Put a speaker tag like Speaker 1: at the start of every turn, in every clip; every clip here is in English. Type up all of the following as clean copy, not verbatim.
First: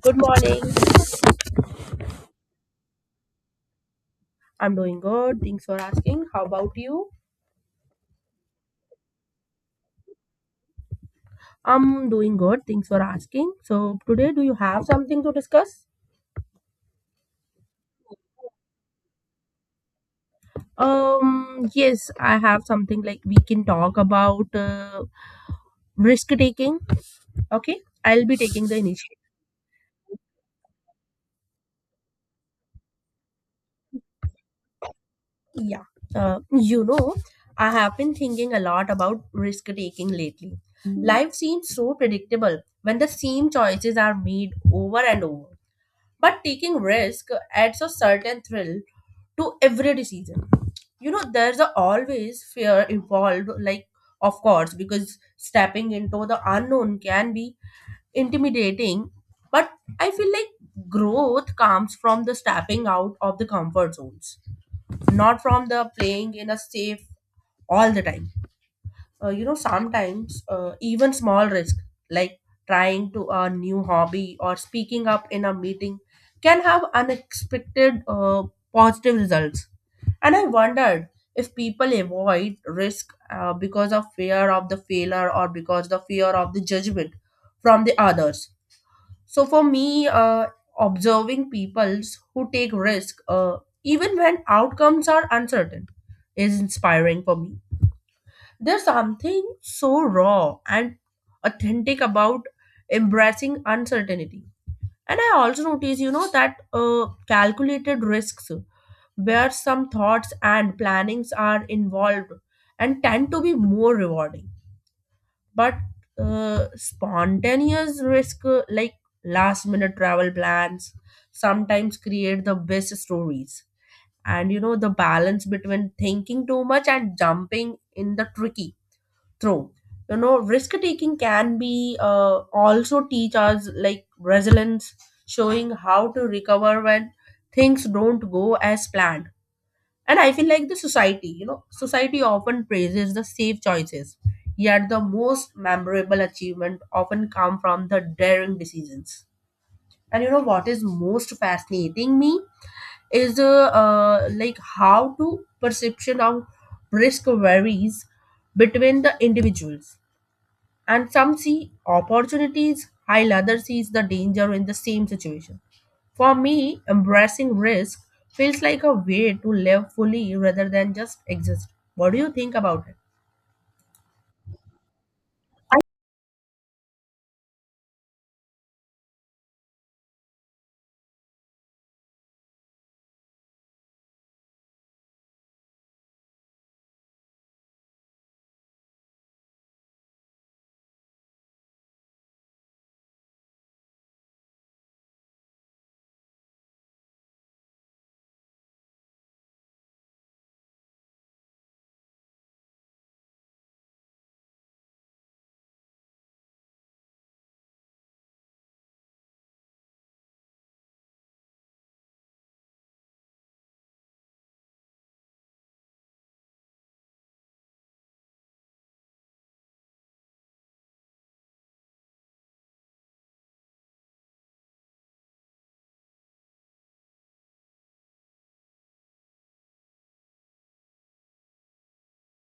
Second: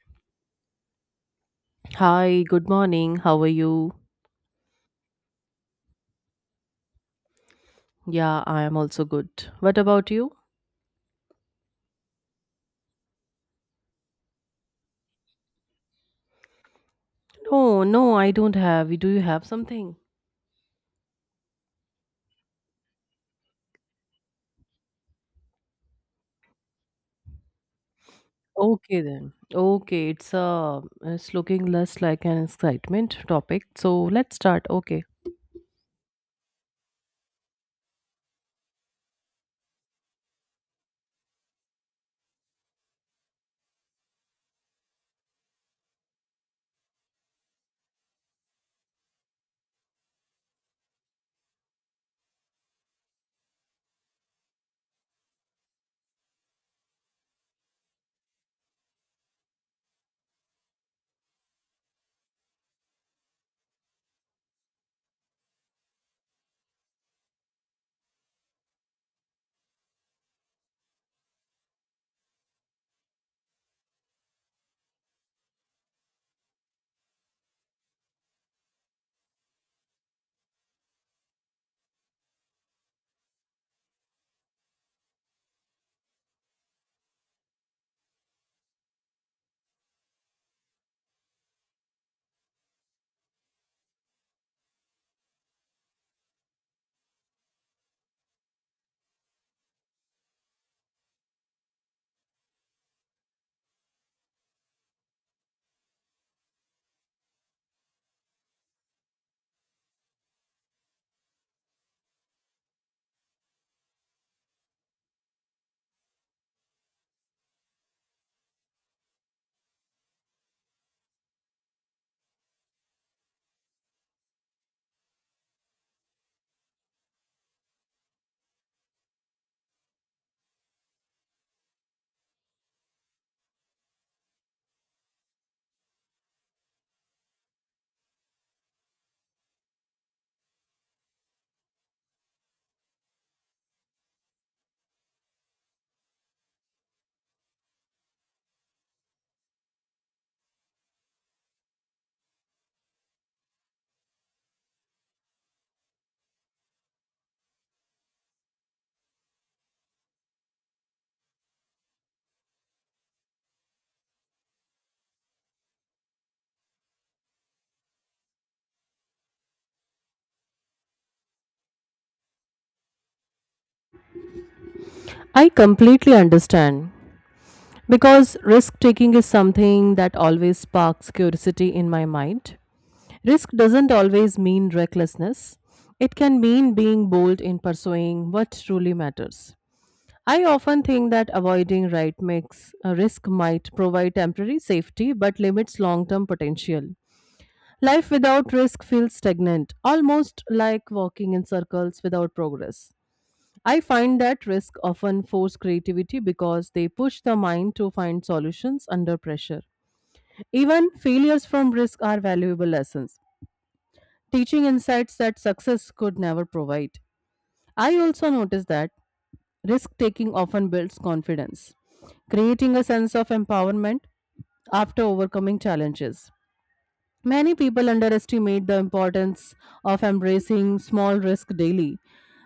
Speaker 1: Good morning.
Speaker 2: Hi, good morning. How are you?
Speaker 1: I'm doing good. Thanks for asking. How about you?
Speaker 2: Yeah, I am also good. What about you?
Speaker 1: I'm doing good. Thanks for asking. So today, do you have something to discuss?
Speaker 2: No, I don't have. Do you have something?
Speaker 1: Yes, I have something like we can talk about risk taking. Okay, I'll be taking the
Speaker 2: Okay
Speaker 1: initiative.
Speaker 2: then. Okay, it's looking less like an excitement topic. So let's start. Okay.
Speaker 1: Yeah. Uh, you know, I have been thinking a lot about risk taking lately. Life seems so predictable when the same choices are made over and over. But taking risk adds a certain thrill to every decision. There's a always fear involved, like, of course, because stepping into the unknown can be intimidating. But I feel like growth comes from the stepping out of the comfort zones, not from the playing in a safe all the time. Sometimes, even small risk like trying to a new hobby or speaking up in a meeting can have unexpected, positive results. And I wondered if people avoid risk, because of fear of the failure or because the fear of the judgment from the others. So for me, observing peoples who take risk, even when outcomes are uncertain, is inspiring for me. There's something so raw and authentic about embracing uncertainty. And I also notice, that calculated risks, where some thoughts and plannings are involved, and tend to be more rewarding. But spontaneous risk, like last minute travel plans, sometimes create the best stories. And the balance between thinking too much and jumping in the tricky. True. Risk taking can be also teach us like resilience, showing how to recover when things don't go as planned. And I feel like the society, society often praises the safe choices, yet the most memorable achievement often come from the daring decisions. And you know what is most fascinating me is like how to perception of risk varies between the individuals, and some see opportunities while others sees the danger in the same situation. For me, embracing risk feels like a way to live fully rather than just exist. What do you think about it?
Speaker 2: I completely understand because risk taking is something that always sparks curiosity in my mind. Risk doesn't always mean recklessness. It can mean being bold in pursuing what truly matters. I often think that avoiding right mix risk might provide temporary safety but limits long term potential. Life without risk feels stagnant, almost like walking in circles without progress. I find that risk often force creativity because they push the mind to find solutions under pressure. Even failures from risk are valuable lessons, teaching insights that success could never provide. I also notice that risk taking often builds confidence, creating a sense of empowerment after overcoming challenges. Many people underestimate the importance of embracing small risk daily.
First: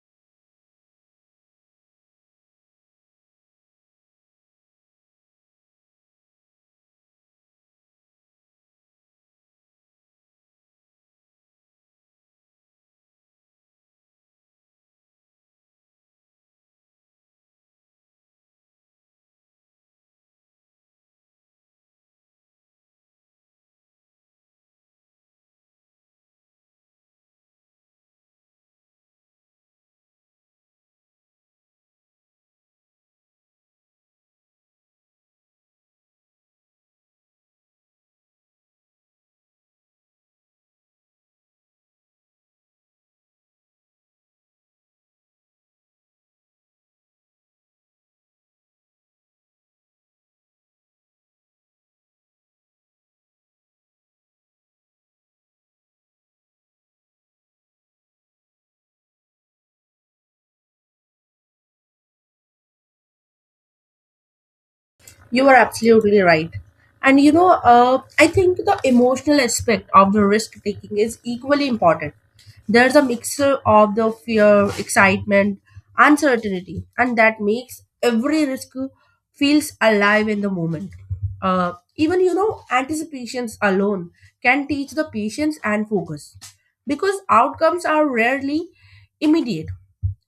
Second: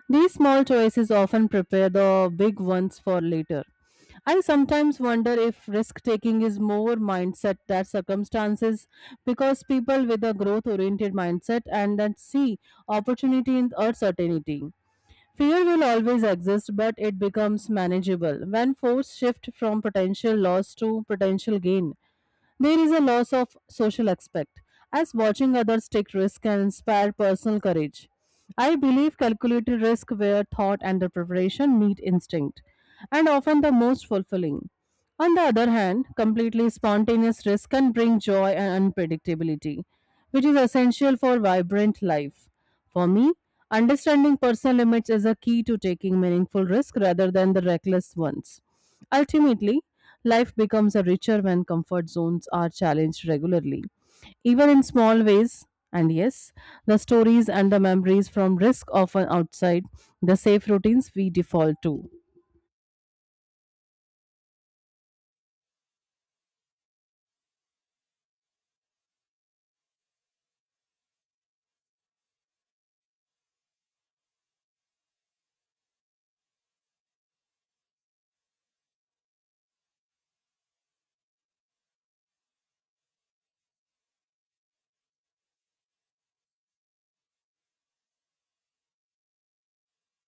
Speaker 2: These small choices often prepare the big ones for later. I sometimes wonder if risk taking is more mindset than circumstances because people with a growth oriented mindset and that see opportunity in uncertainty. Fear will always exist, but it becomes manageable when force shift from potential loss to potential gain. There is a loss of social aspect, as watching others take risk can inspire personal courage. I believe calculated risk where thought and the preparation meet instinct, and often the most fulfilling. On the other hand, completely spontaneous risk can bring joy and unpredictability, which is essential for vibrant life. For me, understanding personal limits is a key to taking meaningful risks rather than the reckless ones. Ultimately, life becomes a richer when comfort zones are challenged regularly, even in small ways. And yes, the stories and the memories from risk often outside the safe routines we default to.
Speaker 1: You are absolutely right. And I think the emotional aspect of the risk taking is equally important. There's a mixture of the fear, excitement, uncertainty, and that makes every risk feels alive in the moment. Even anticipations alone can teach the patience and focus because outcomes are rarely immediate.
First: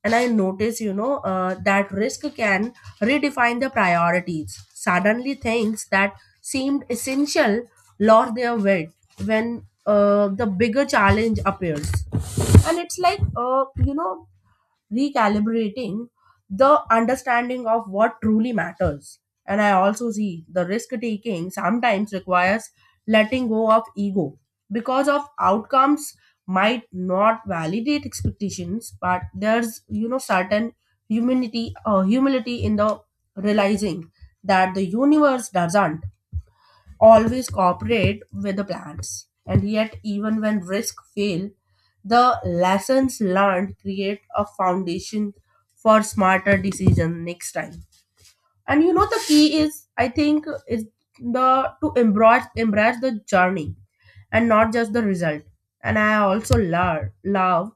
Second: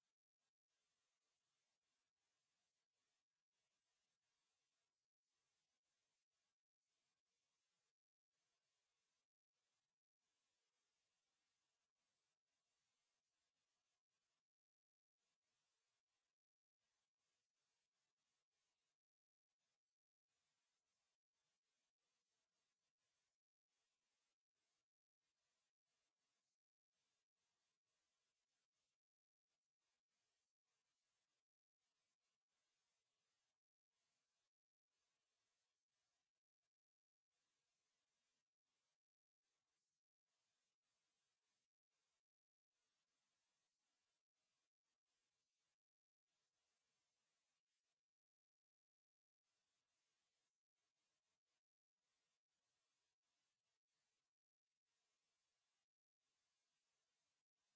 Speaker 1: And I notice, that risk can redefine the priorities. Suddenly things that seemed essential lost their weight when, the bigger challenge appears. And it's like, uh, you know recalibrating the understanding of what truly matters. And I also see the risk taking sometimes requires letting go of ego, because of outcomes might not validate expectations, but there's certain humility, humility in the realizing that the universe doesn't always cooperate with the plants. And yet, even when risks fail, the lessons learned create a foundation for smarter decision next time. And the key is, I think, is the to embrace the journey and not just the result. And I also love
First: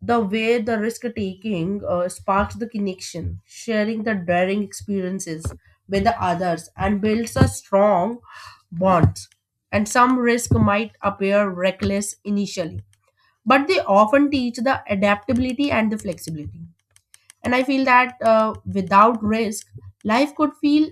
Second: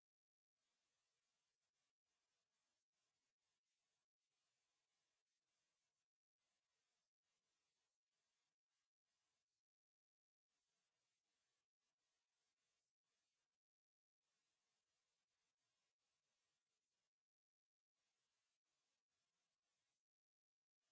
Speaker 1: the way the risk taking sparks the connection, sharing the daring experiences with the others, and builds a strong bond. And some risk might appear reckless initially, but they often teach the adaptability and the flexibility. And I feel that, without risk, life could feel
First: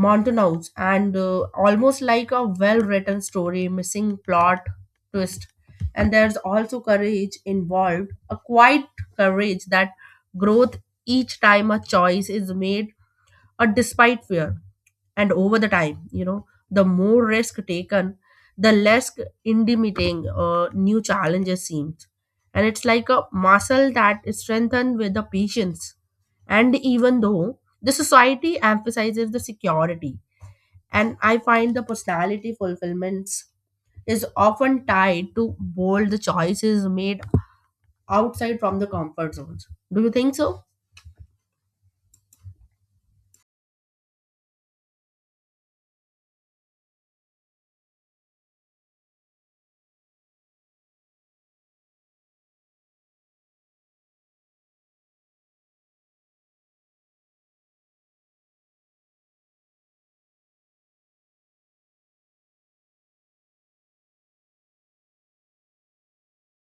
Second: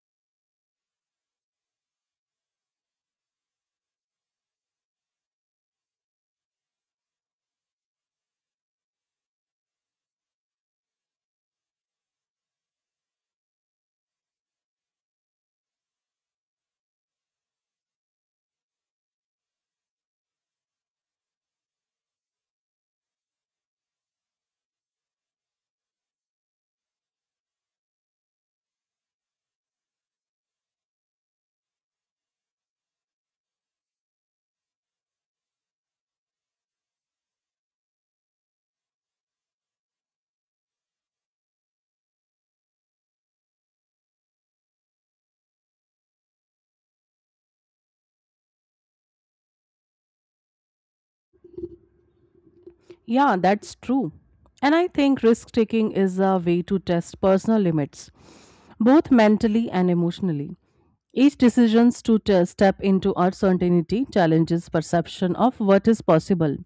Speaker 1: Montanous and, almost like a well written story, missing plot twist. And there's also courage involved, a quiet courage that growth each time a choice is made, or despite fear. And over the time, the more risk taken, the less intimidating, new challenges seems. And it's like a muscle that is strengthened with the patience. And even though the society emphasizes the security, and I find the personality fulfillments is often tied to bold choices made outside from the comfort zones. Do you think so?
Speaker 2: Yeah, that's true. And I think risk taking is a way to test personal limits, both mentally and emotionally. Each decision to step into uncertainty challenges perception of what is possible.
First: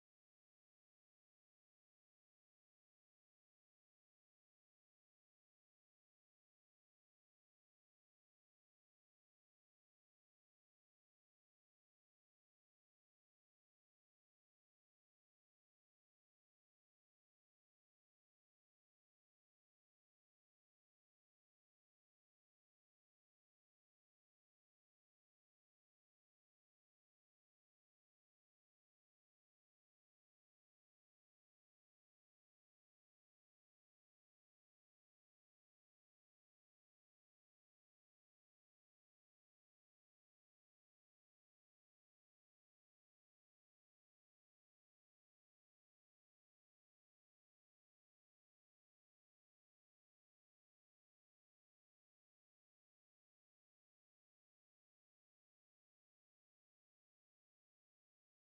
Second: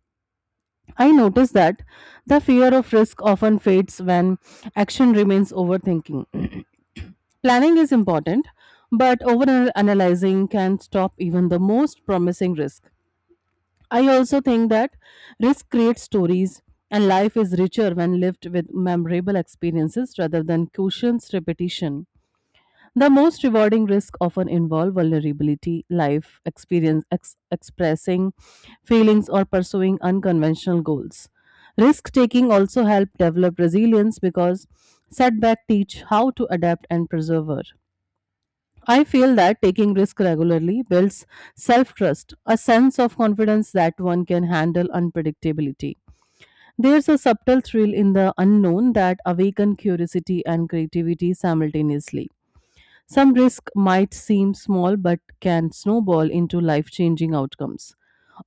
Speaker 2: I notice that the fear of risk often fades when action remains overthinking. Planning is important, but overanalyzing can stop even the most promising risk. I also think that risk creates stories, and life is richer when lived with memorable experiences rather than cushions repetition. The most rewarding risks often involve vulnerability, life experience, expressing feelings, or pursuing unconventional goals. Risk taking also helps develop resilience because setbacks teach how to adapt and persevere. I feel that taking risk regularly builds self-trust, a sense of confidence that one can handle unpredictability. There's a subtle thrill in the unknown that awakens curiosity and creativity simultaneously. Some risk might seem small but can snowball into life changing outcomes.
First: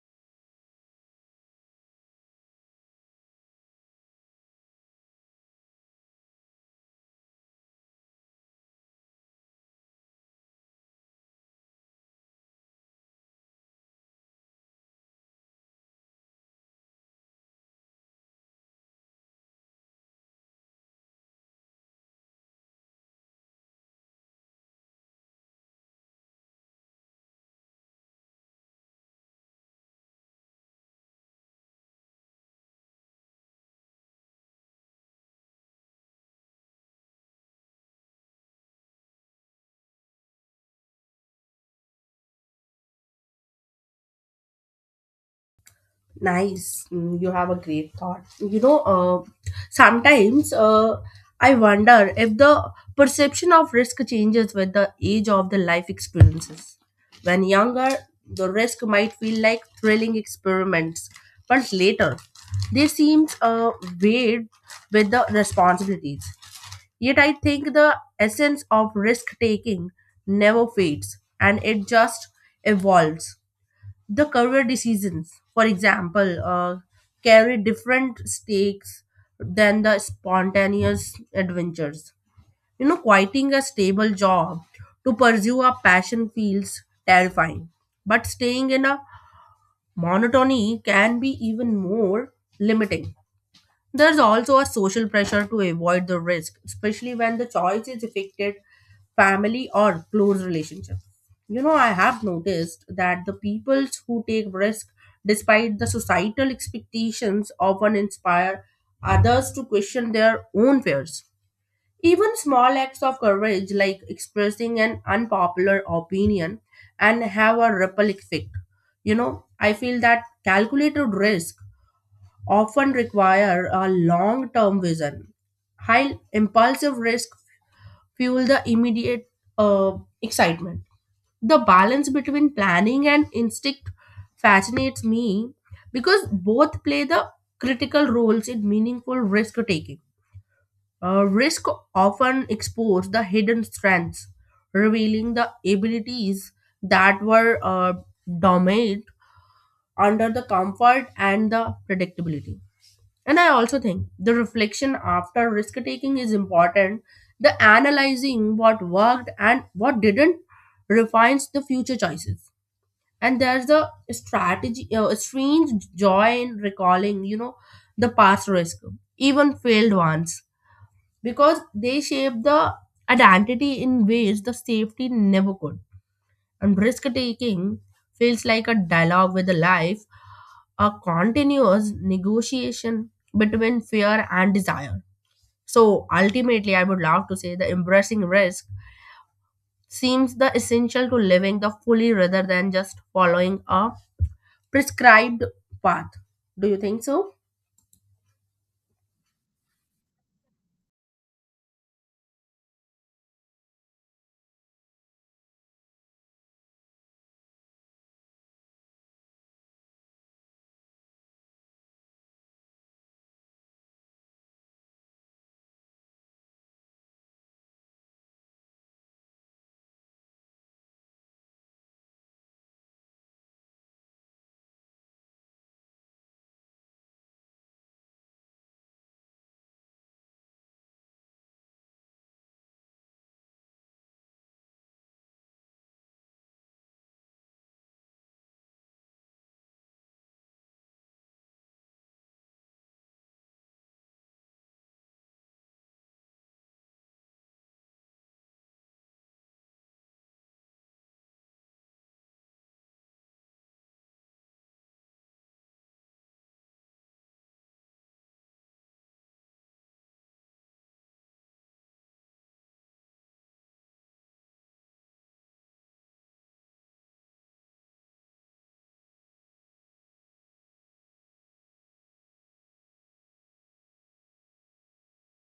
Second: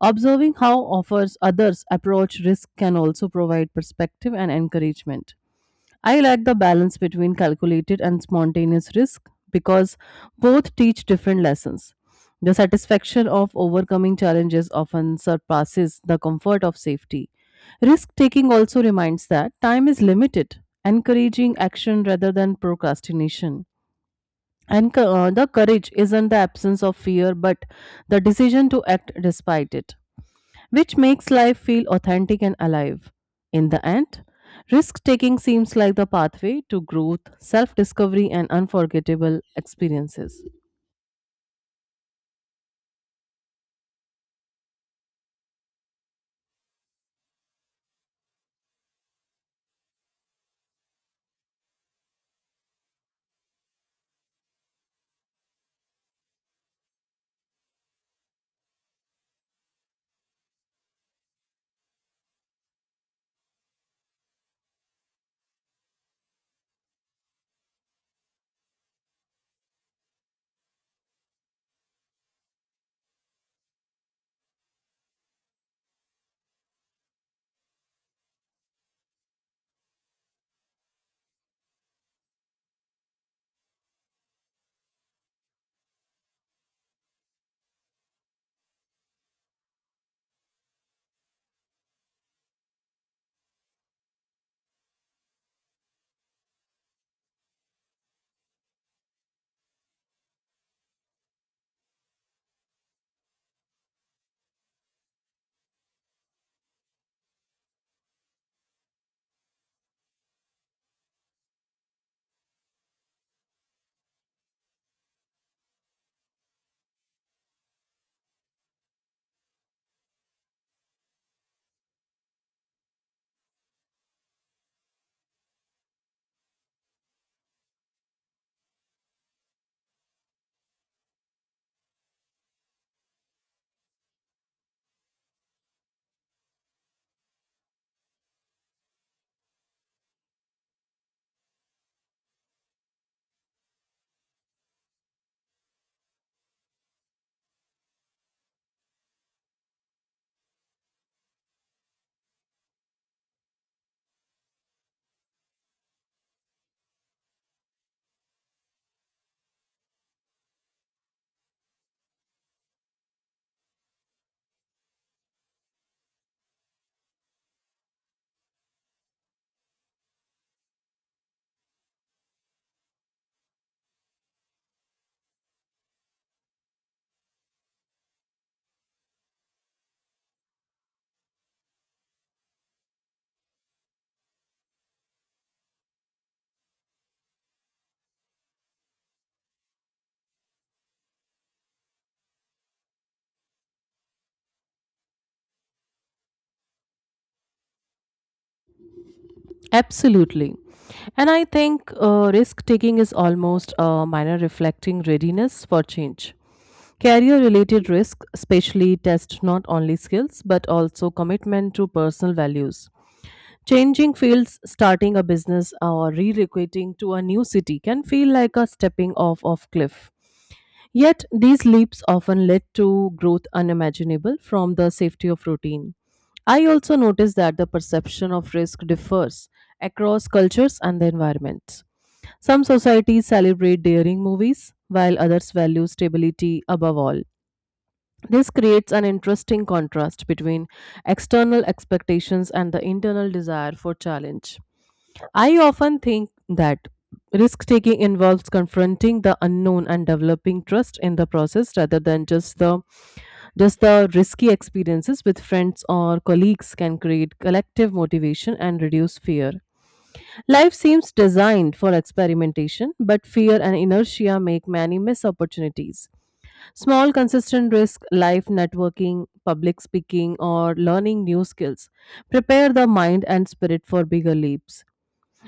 Speaker 2: Observing how offers others approach risk can also provide perspective and encouragement. I like the balance between calculated and spontaneous risk because both teach different lessons. The satisfaction of overcoming challenges often surpasses the comfort of safety. Risk taking also reminds that time is limited, encouraging action rather than procrastination. And the courage isn't the absence of fear, but the decision to act despite it, which makes life feel authentic and alive. In the end, risk taking seems like the pathway to growth, self discovery, and unforgettable experiences.
Speaker 1: Nice. Mm. You have a great thought. Sometimes, I wonder if the perception of risk changes with the age of the life experiences. When younger, the risk might feel like thrilling experiments, but later, they seem, weighed with the responsibilities. Yet I think the essence of risk taking never fades and it just evolves the career decisions, for example, carry different stakes than the spontaneous adventures. Quitting a stable job to pursue a passion feels terrifying, but staying in a monotony can be even more limiting. There's also a social pressure to avoid the risk, especially when the choice is affected family or close relationship. I have noticed that the peoples who take risk despite the societal expectations often inspire others to question their own fears. Even small acts of courage like expressing an unpopular opinion and have a ripple effect. I feel that calculated risk often require a long term vision. High impulsive risk fuel the immediate, uh, excitement. The balance between planning and instinct fascinates me because both play the critical roles in meaningful risk taking. Risk often expose the hidden strengths, revealing the abilities that were, dormant under the comfort and the predictability. And I also think the reflection after risk taking is important. The analyzing what worked and what didn't refines the future choices. And there's a strategy, a strange joy in recalling, the past risk, even failed ones, because they shape the identity in ways the safety never could. And risk taking feels like a dialogue with the life, a continuous negotiation between fear and desire. So ultimately, I would love to say the embracing risk seems the essential to living the fully rather than just following a prescribed path. Do you think so?
Speaker 2: Absolutely. And I think risk taking is almost a minor reflecting readiness for change. Career related risk, especially, test not only skills but also commitment to personal values. Changing fields, starting a business, or relocating to a new city can feel like a stepping off of cliff. Yet, these leaps often led to growth unimaginable from the safety of routine. I also noticed that the perception of risk differs across cultures and the environments. Some societies celebrate daring movies, while others value stability above all. This creates an interesting contrast between external expectations and the internal desire for challenge. I often think that risk taking involves confronting the unknown and developing trust in the process rather than just the risky experiences with friends or colleagues can create collective motivation and reduce fear. Life seems designed for experimentation, but fear and inertia make many miss opportunities. Small consistent risk, life networking, public speaking or learning new skills prepare the mind and spirit for bigger leaps.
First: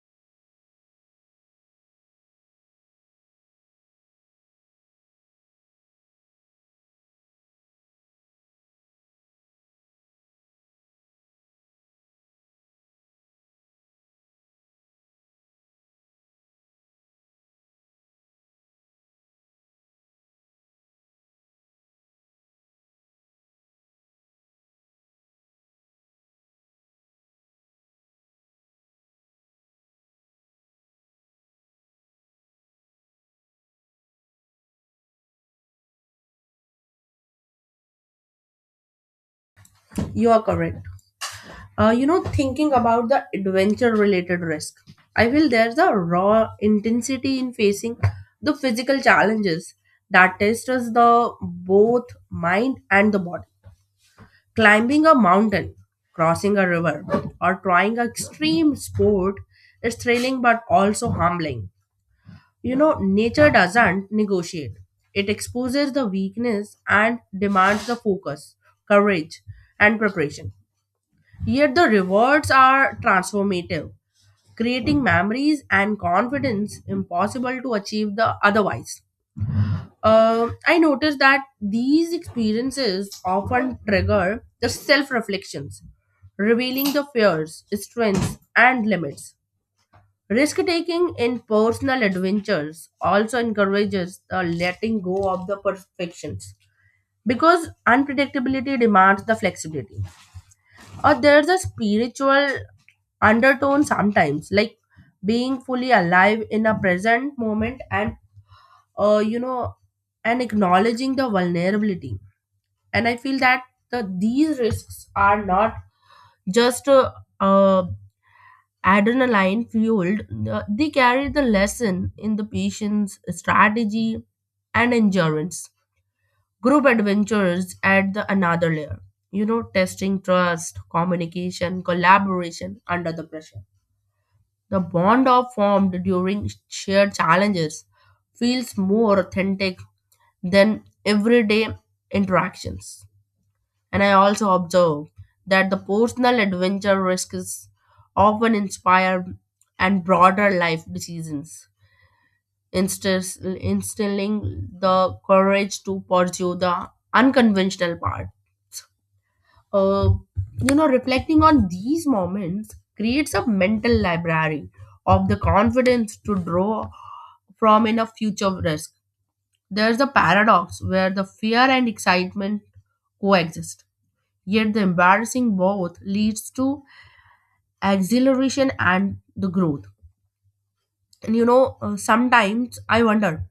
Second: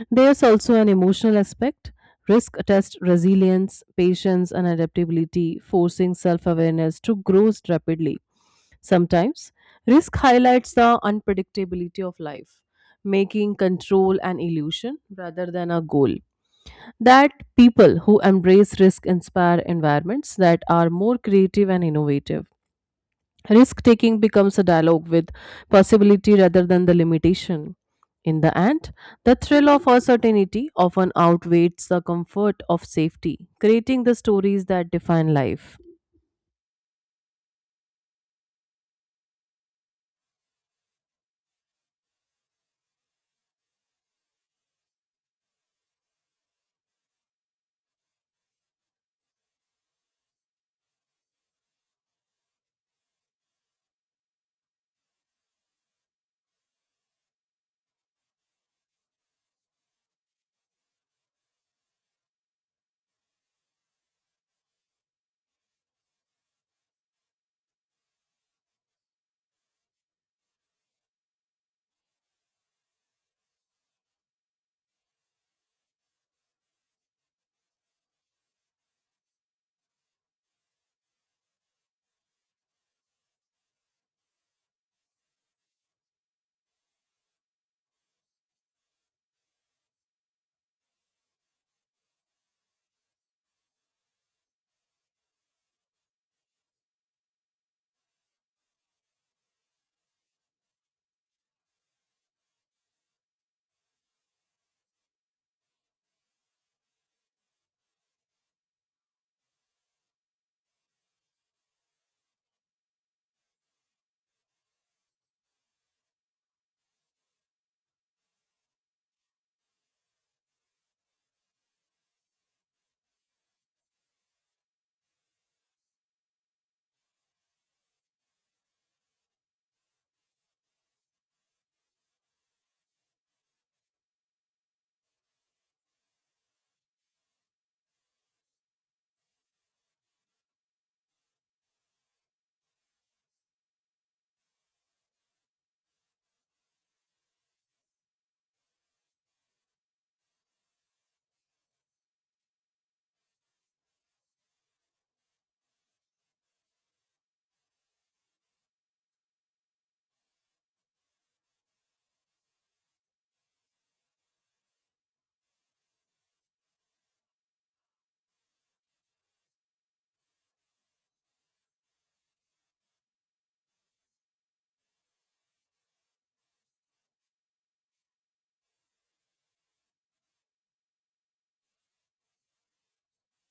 Speaker 2: There's also an emotional aspect. Risk tests resilience, patience, and adaptability, forcing self awareness to grow rapidly. Sometimes, risk highlights the unpredictability of life, making control an illusion rather than a goal. That people who embrace risk inspire environments that are more creative and innovative. Risk taking becomes a dialogue with possibility rather than the limitation. In the end, the thrill of uncertainty often outweighs the comfort of safety, creating the stories that define life.
Speaker 1: You are correct. Thinking about the adventure related risk, I feel there's a raw intensity in facing the physical challenges that tests the both mind and the body. Climbing a mountain, crossing a river, or trying an extreme sport is thrilling but also humbling. Nature doesn't negotiate, it exposes the weakness and demands the focus, courage, and preparation. Yet the rewards are transformative, creating memories and confidence impossible to achieve the otherwise. I noticed that these experiences often trigger the self reflections, revealing the fears, strengths, and limits. Risk taking in personal adventures also encourages the letting go of the perfections because unpredictability demands the flexibility. Or there's a spiritual undertone sometimes, like being fully alive in a present moment uh, you know, and acknowledging the vulnerability. And I feel that the, these risks are not just uh, adrenaline fueled. They carry the lesson in the patient's strategy and endurance. Group adventures add the another layer, testing trust, communication, collaboration under the pressure. The bond of formed during shared challenges feels more authentic than everyday interactions. And I also observe that the personal adventure risks often inspire and broader life decisions, instilling the courage to pursue the unconventional path. Uh, Reflecting on these moments creates a mental library of the confidence to draw from in a future risk. There's a paradox where the fear and excitement coexist. Yet the embarrassing both leads to exhilaration and the growth. And sometimes I wonder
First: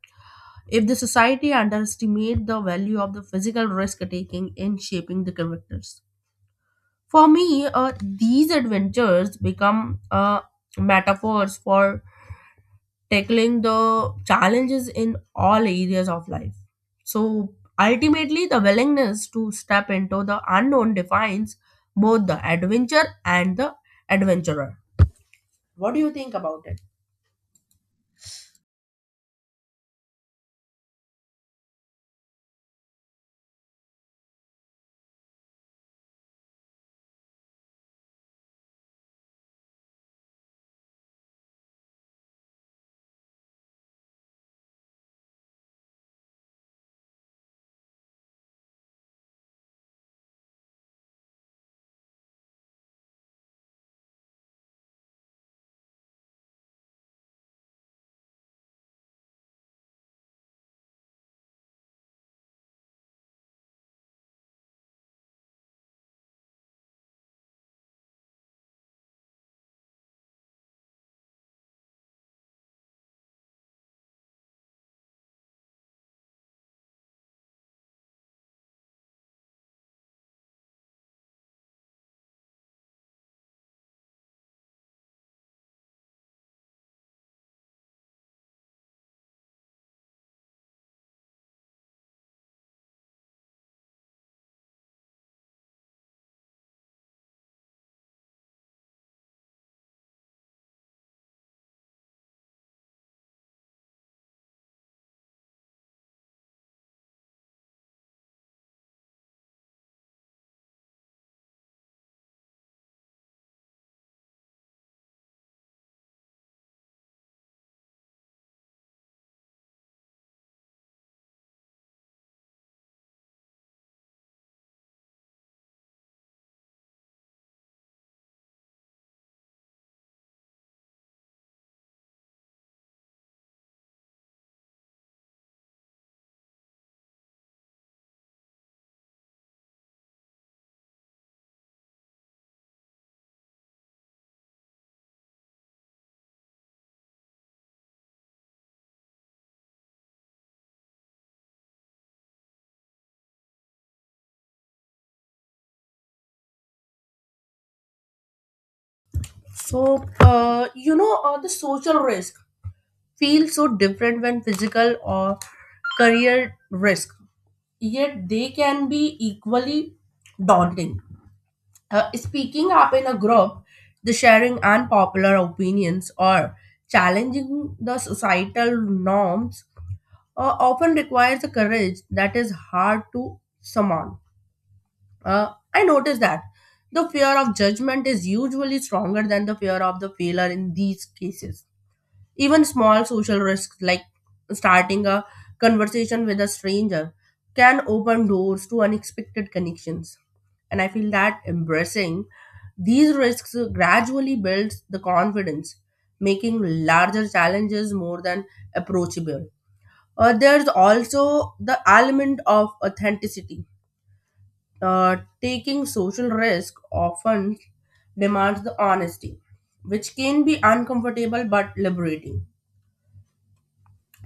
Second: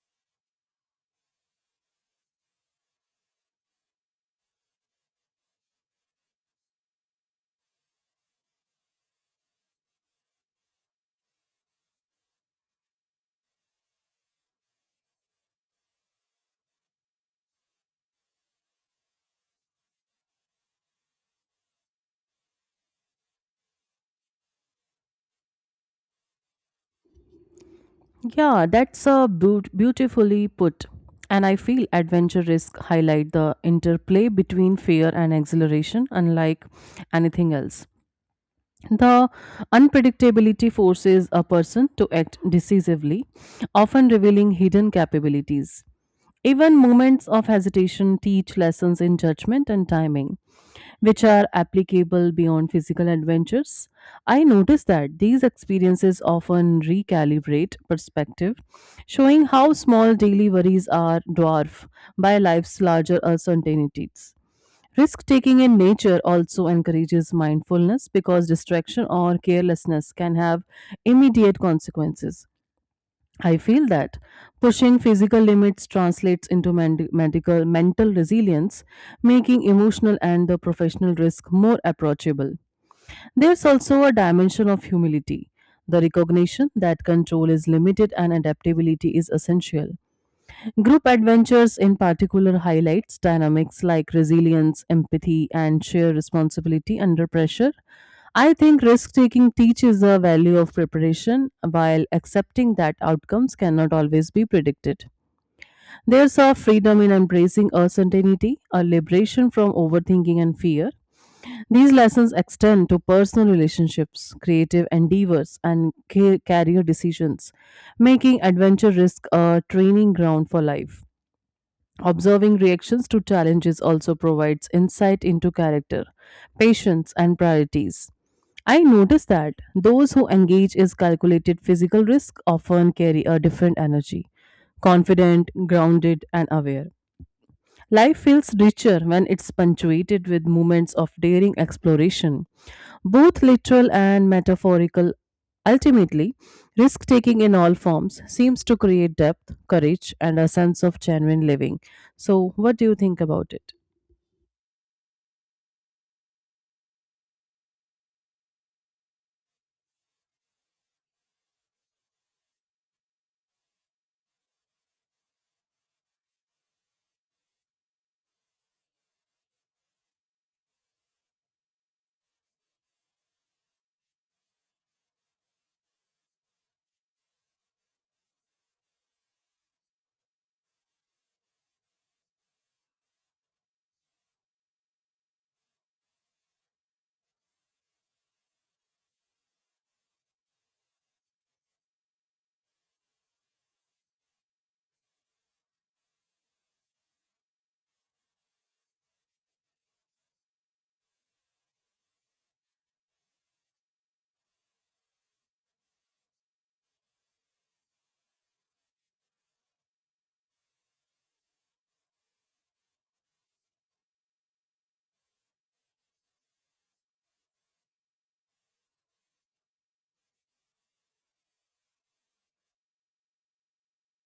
Speaker 1: if the society underestimate the value of the physical risk taking in shaping the characters. For me, these adventures become, metaphors for tackling the challenges in all areas of life. So ultimately, the willingness to step into the unknown defines both the adventure and the adventurer. What do you think about it?
Speaker 2: Yeah, that's a beautifully put. And I feel adventure risk highlight the interplay between fear and exhilaration unlike anything else. The unpredictability forces a person to act decisively, often revealing hidden capabilities. Even moments of hesitation teach lessons in judgment and timing, which are applicable beyond physical adventures. I notice that these experiences often recalibrate perspective, showing how small daily worries are dwarfed by life's larger uncertainties. Risk taking in nature also encourages mindfulness because distraction or carelessness can have immediate consequences. I feel that pushing physical limits translates into medical mental resilience, making emotional and the professional risk more approachable. There's also a dimension of humility, the recognition that control is limited and adaptability is essential. Group adventures, in particular, highlights dynamics like resilience, empathy, and shared responsibility under pressure. I think risk taking teaches the value of preparation while accepting that outcomes cannot always be predicted. There's a freedom in embracing uncertainty, a liberation from overthinking and fear. These lessons extend to personal relationships, creative endeavors, and career decisions, making adventure risk a training ground for life. Observing reactions to challenges also provides insight into character, patience, and priorities. I notice that those who engage in calculated physical risk often carry a different energy, confident, grounded, and aware. Life feels richer when it's punctuated with moments of daring exploration both literal and metaphorical. Ultimately, risk taking in all forms seems to create depth, courage, and a sense of genuine living. So, what do you think about it?
Speaker 1: So, the social risk feels so different when physical or career risk, yet they can be equally daunting. Speaking up in a group, the sharing unpopular opinions, or challenging the societal norms, often requires a courage that is hard to summon. I noticed that the fear of judgment is usually stronger than the fear of the failure in these cases. Even small social risks like starting a conversation with a stranger can open doors to unexpected connections. And I feel that embracing these risks gradually builds the confidence, making larger challenges more than approachable. There's also the element of authenticity, uh, taking social risk often demands the honesty, which can be uncomfortable but liberating.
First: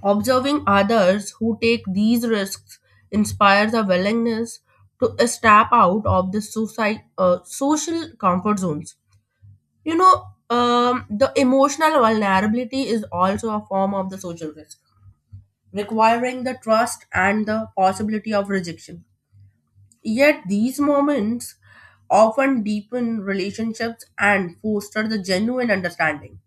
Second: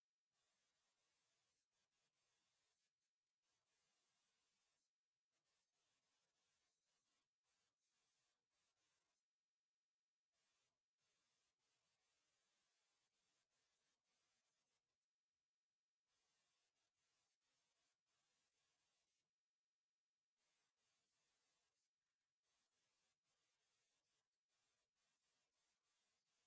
Speaker 1: Observing others who take these risks inspires a willingness to step out of the society, social comfort zones. The emotional vulnerability is also a form of the social risk, requiring the trust and the possibility of rejection. Yet these moments often deepen relationships and foster the genuine understanding.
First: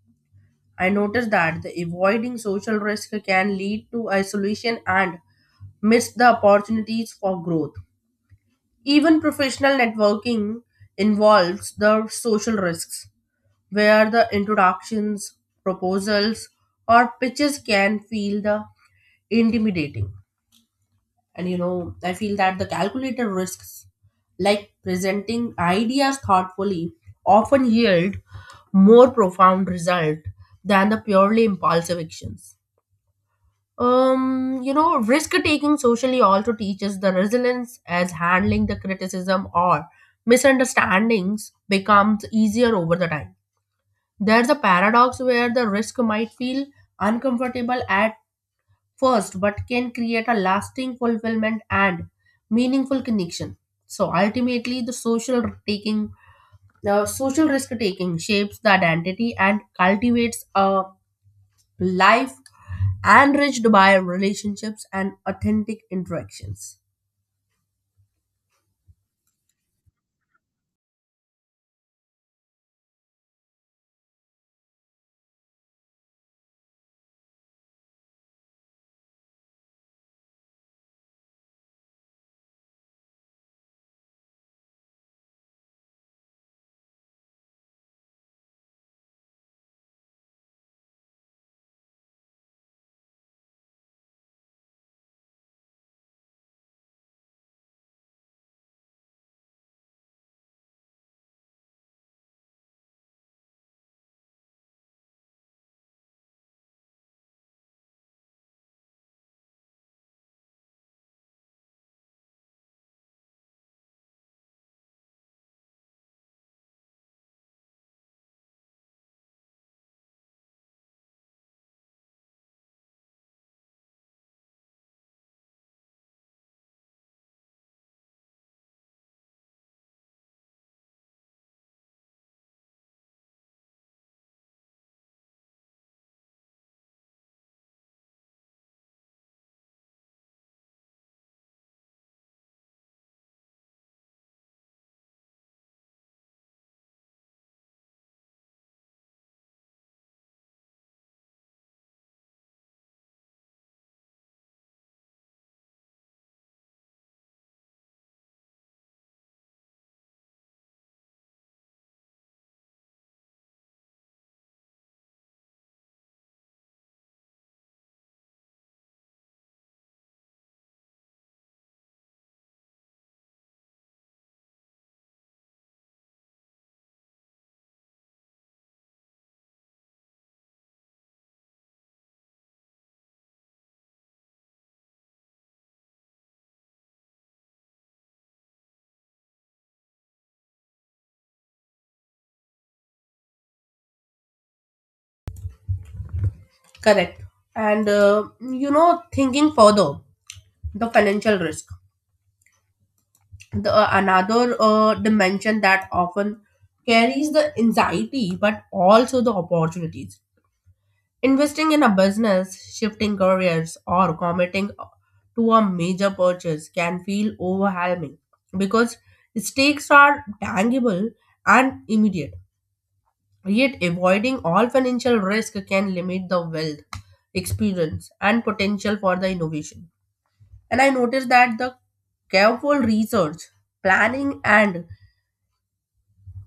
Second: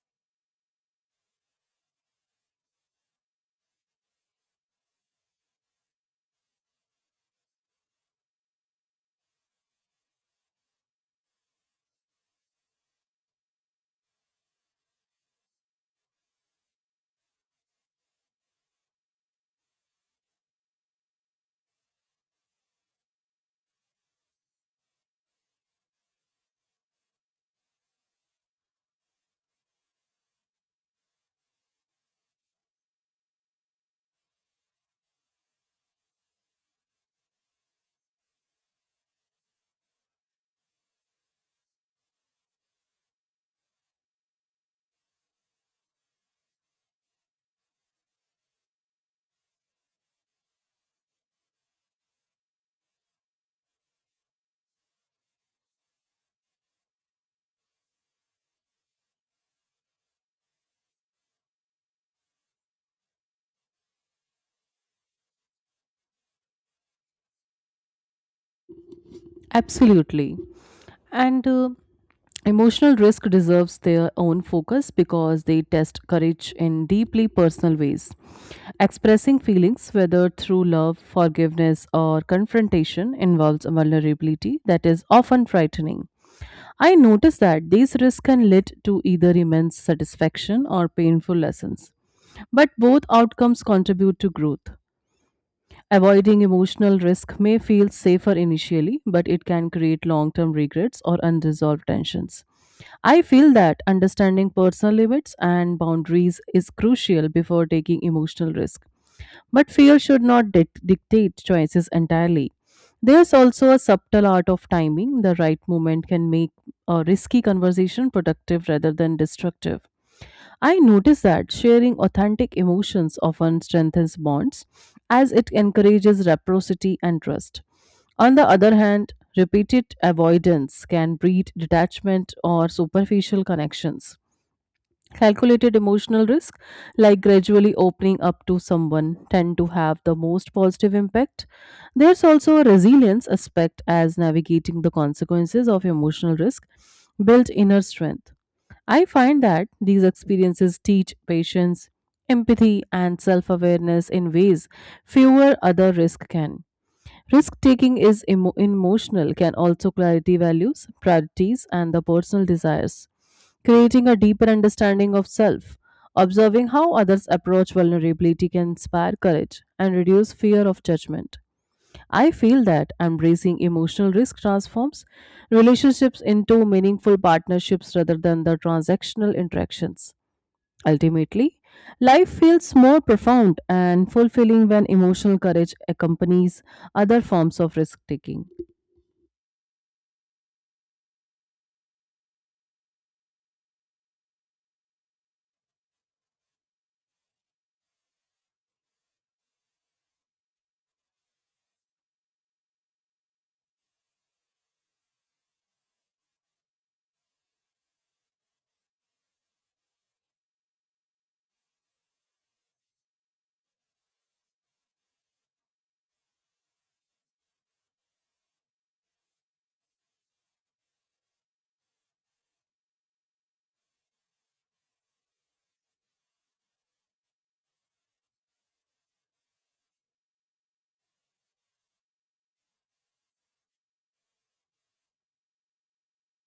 Speaker 1: I noticed that the avoiding social risk can lead to isolation and miss the opportunities for growth. Even professional networking involves the social risks, where the introductions, proposals, or pitches can feel the intimidating. And you know, I feel that the calculated risks, like presenting ideas thoughtfully, often yield more profound result than the purely impulsive actions. Risk taking socially also teaches the resilience as handling the criticism or misunderstandings becomes easier over the time. There's a paradox where the risk might feel uncomfortable at first, but can create a lasting fulfillment and meaningful connection. So ultimately, the social risk taking shapes the identity and cultivates a life enriched by relationships and authentic interactions.
Speaker 2: Absolutely. And emotional risk deserves their own focus because they test courage in deeply personal ways. Expressing feelings, whether through love, forgiveness, or confrontation, involves a vulnerability that is often frightening. I notice that these risks can lead to either immense satisfaction or painful lessons. But both outcomes contribute to growth. Avoiding emotional risk may feel safer initially, but it can create long term regrets or unresolved tensions. I feel that understanding personal limits and boundaries is crucial before taking emotional risk. But fear should not dictate choices entirely. There's also a subtle art of timing. The right moment can make a risky conversation productive rather than destructive. I notice that sharing authentic emotions often strengthens bonds as it encourages reciprocity and trust. On the other hand, repeated avoidance can breed detachment or superficial connections. Calculated emotional risk, like gradually opening up to someone, tend to have the most positive impact. There's also a resilience aspect as navigating the consequences of emotional risk, built inner strength. I find that these experiences teach patience, empathy, and self awareness in ways fewer other risk can. Risk taking is emotional, can also clarity values, priorities, and the personal desires. Creating a deeper understanding of self, observing how others approach vulnerability can inspire courage and reduce fear of judgment. I feel that embracing emotional risk transforms relationships into meaningful partnerships rather than the transactional interactions. Ultimately, life feels more profound and fulfilling when emotional courage accompanies other forms of risk taking.
Speaker 1: Correct. And thinking further, the financial risk, the another dimension that often carries the anxiety but also the opportunities. Investing in a business, shifting careers, or committing to a major purchase can feel overwhelming because stakes are tangible and immediate. Yet, avoiding all financial risk can limit the wealth, experience, and potential for the innovation. And I noticed that the careful research, planning, and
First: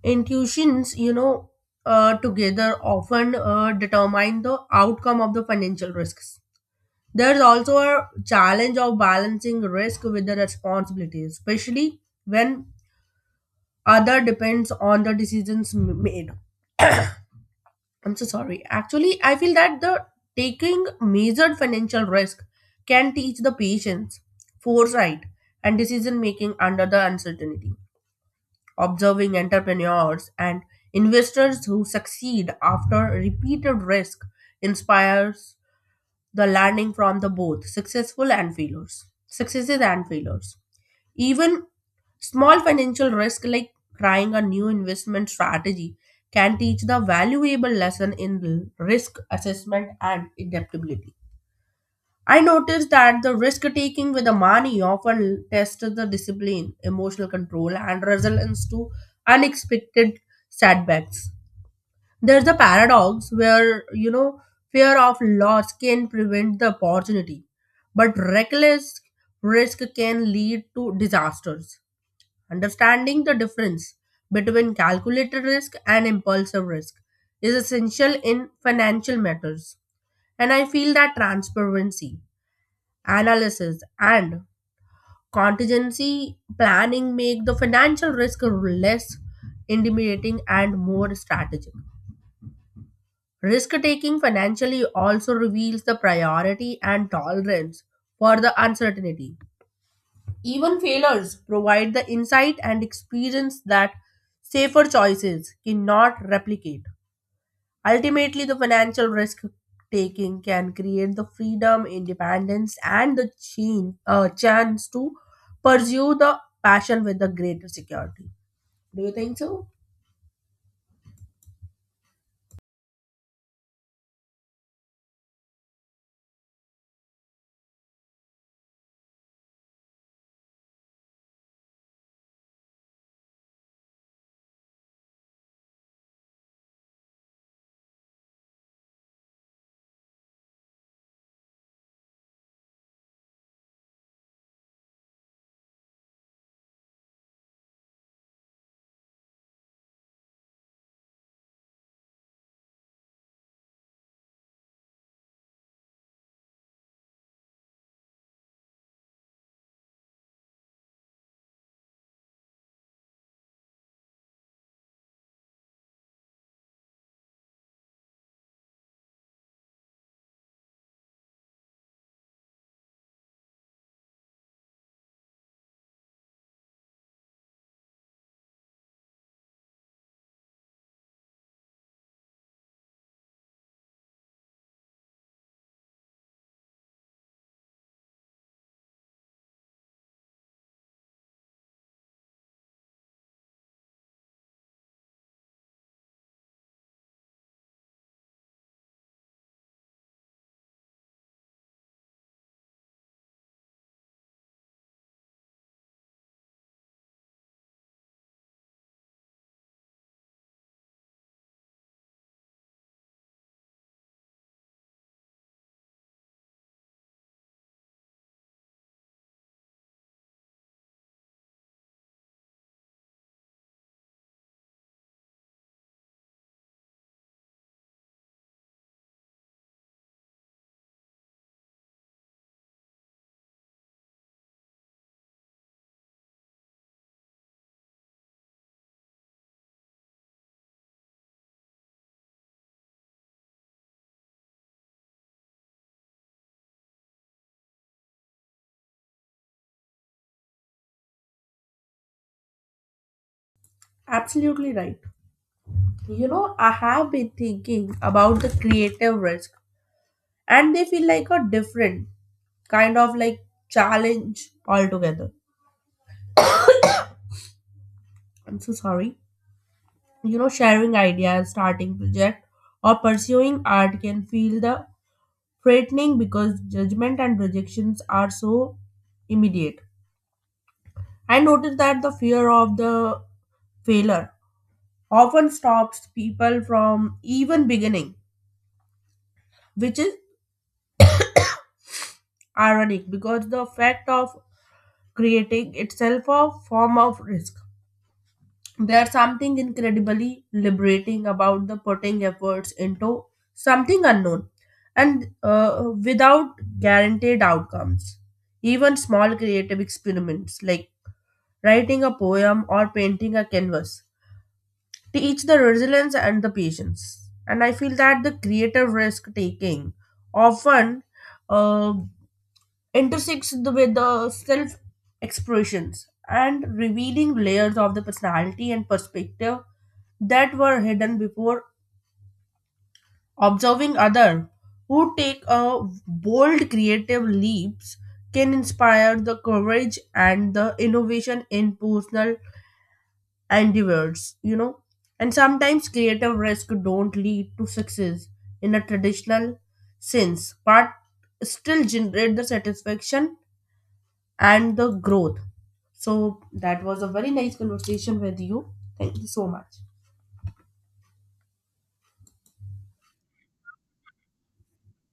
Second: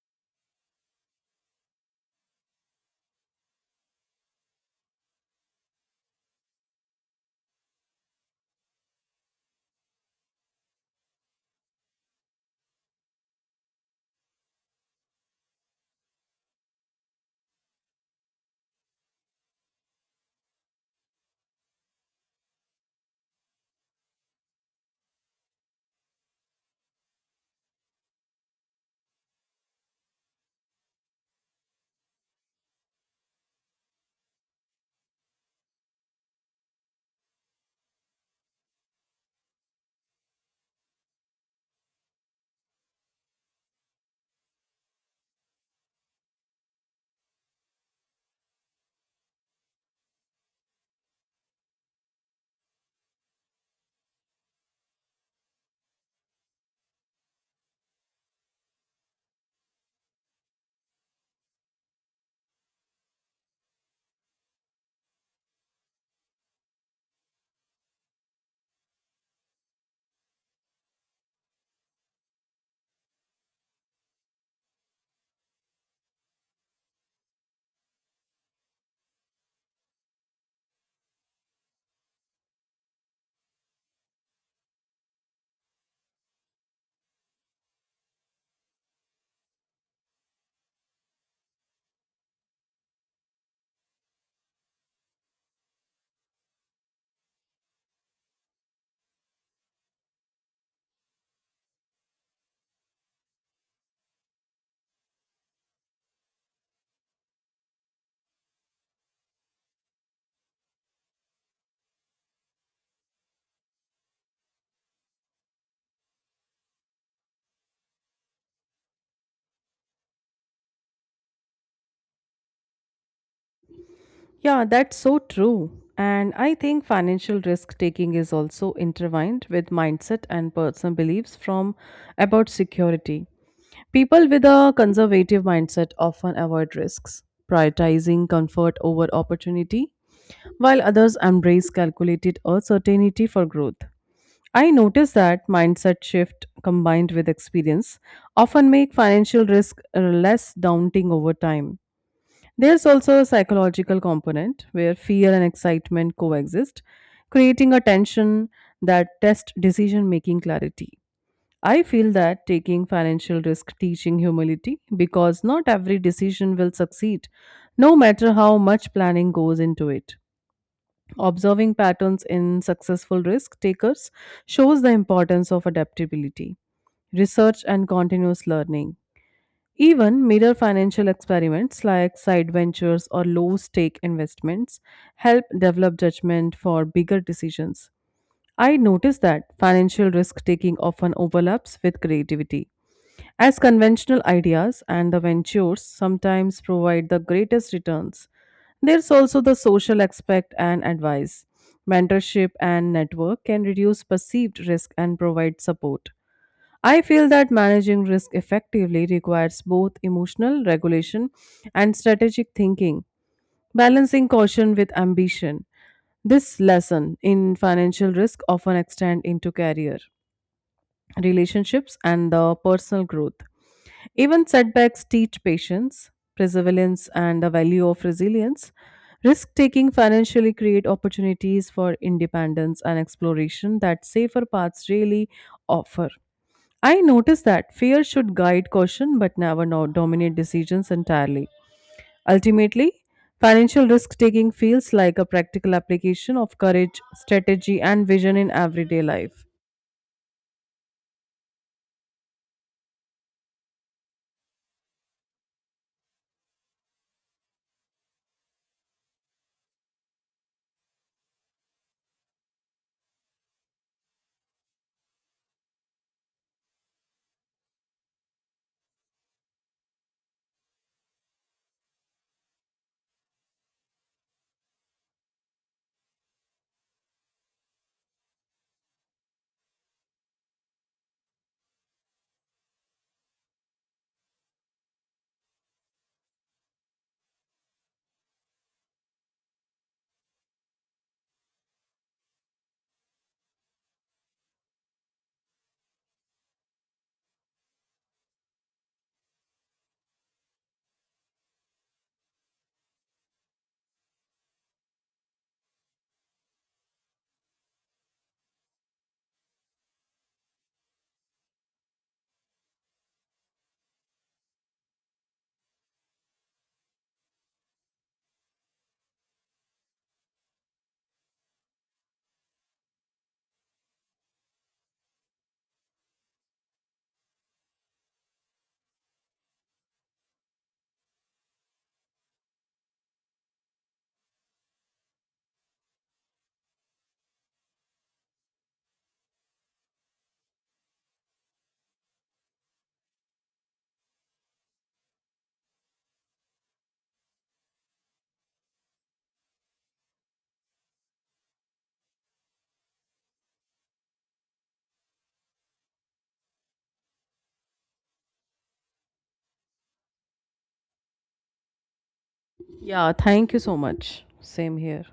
Speaker 1: intuitions, together often determine the outcome of the financial risks. There's also a challenge of balancing risk with the responsibility, especially when other depends on the decisions made. I'm so sorry. Actually, I feel that the taking measured financial risk can teach the patience, foresight, and decision making under the uncertainty. Observing entrepreneurs and investors who succeed after repeated risk inspires the learning from the both successful and failures successes and failures. Even small financial risk like trying a new investment strategy can teach the valuable lesson in risk assessment and adaptability. I noticed that the risk taking with the money often tests the discipline, emotional control, and results to unexpected setbacks. There's a paradox where, fear of loss can prevent the opportunity, but reckless risk can lead to disasters. Understanding the difference between calculated risk and impulsive risk is essential in financial matters. And I feel that transparency, analysis, and contingency planning make the financial risk less intimidating and more strategic. Risk taking financially also reveals the priority and tolerance for the uncertainty. Even failures provide the insight and experience that safer choices cannot replicate. Ultimately, the financial risk taking can create the freedom, independence, and the chance to pursue the passion with the greater security. Do you think so?
Speaker 2: Yeah, that's so true. And I think financial risk taking is also intertwined with mindset and personal beliefs from about security. People with a conservative mindset often avoid risks, prioritizing comfort over opportunity, while others embrace calculated uncertainty for growth. I notice that mindset shift combined with experience often make financial risk less daunting over time. There's also a psychological component where fear and excitement coexist, creating a tension that tests decision making clarity. I feel that taking financial risk teaching humility because not every decision will succeed, no matter how much planning goes into it. Observing patterns in successful risk takers shows the importance of adaptability, research, and continuous learning. Even mirror financial experiments like side ventures or low stake investments help develop judgment for bigger decisions. I noticed that financial risk taking often overlaps with creativity, as conventional ideas and the ventures sometimes provide the greatest returns. There's also the social aspect and advice. Mentorship and network can reduce perceived risk and provide support. I feel that managing risk effectively requires both emotional regulation and strategic thinking, balancing caution with ambition. This lesson in financial risk often extends into career, relationships, and the personal growth. Even setbacks teach patience, perseverance, and the value of resilience. Risk taking financially create opportunities for independence and exploration that safer paths really offer. I noticed that fear should guide caution but never dominate decisions entirely. Ultimately, financial risk taking feels like a practical application of courage, strategy, and vision in everyday life.
Speaker 1: Absolutely right. You know, I have been thinking about the creative risk and they feel like a different kind of like challenge altogether. I'm so sorry. You know, sharing ideas, starting project, or pursuing art can feel the frightening because judgment and rejections are so immediate. I noticed that the fear of the failure often stops people from even beginning, which is ironic because the fact of creating itself a form of risk. There's something incredibly liberating about the putting efforts into something unknown and without guaranteed outcomes. Even small creative experiments like writing a poem or painting a canvas teach the resilience and the patience. And I feel that the creative risk taking often uh, intersects with the self expressions and revealing layers of the personality and perspective that were hidden before. Observing other who take a bold creative leaps can inspire the courage and the innovation in personal endeavors, you know. And sometimes creative risk don't lead to success in a traditional sense but still generate the satisfaction and the growth. So that was a very nice conversation with you. Thank you so much.
Speaker 2: Yeah, thank you so much. Same here.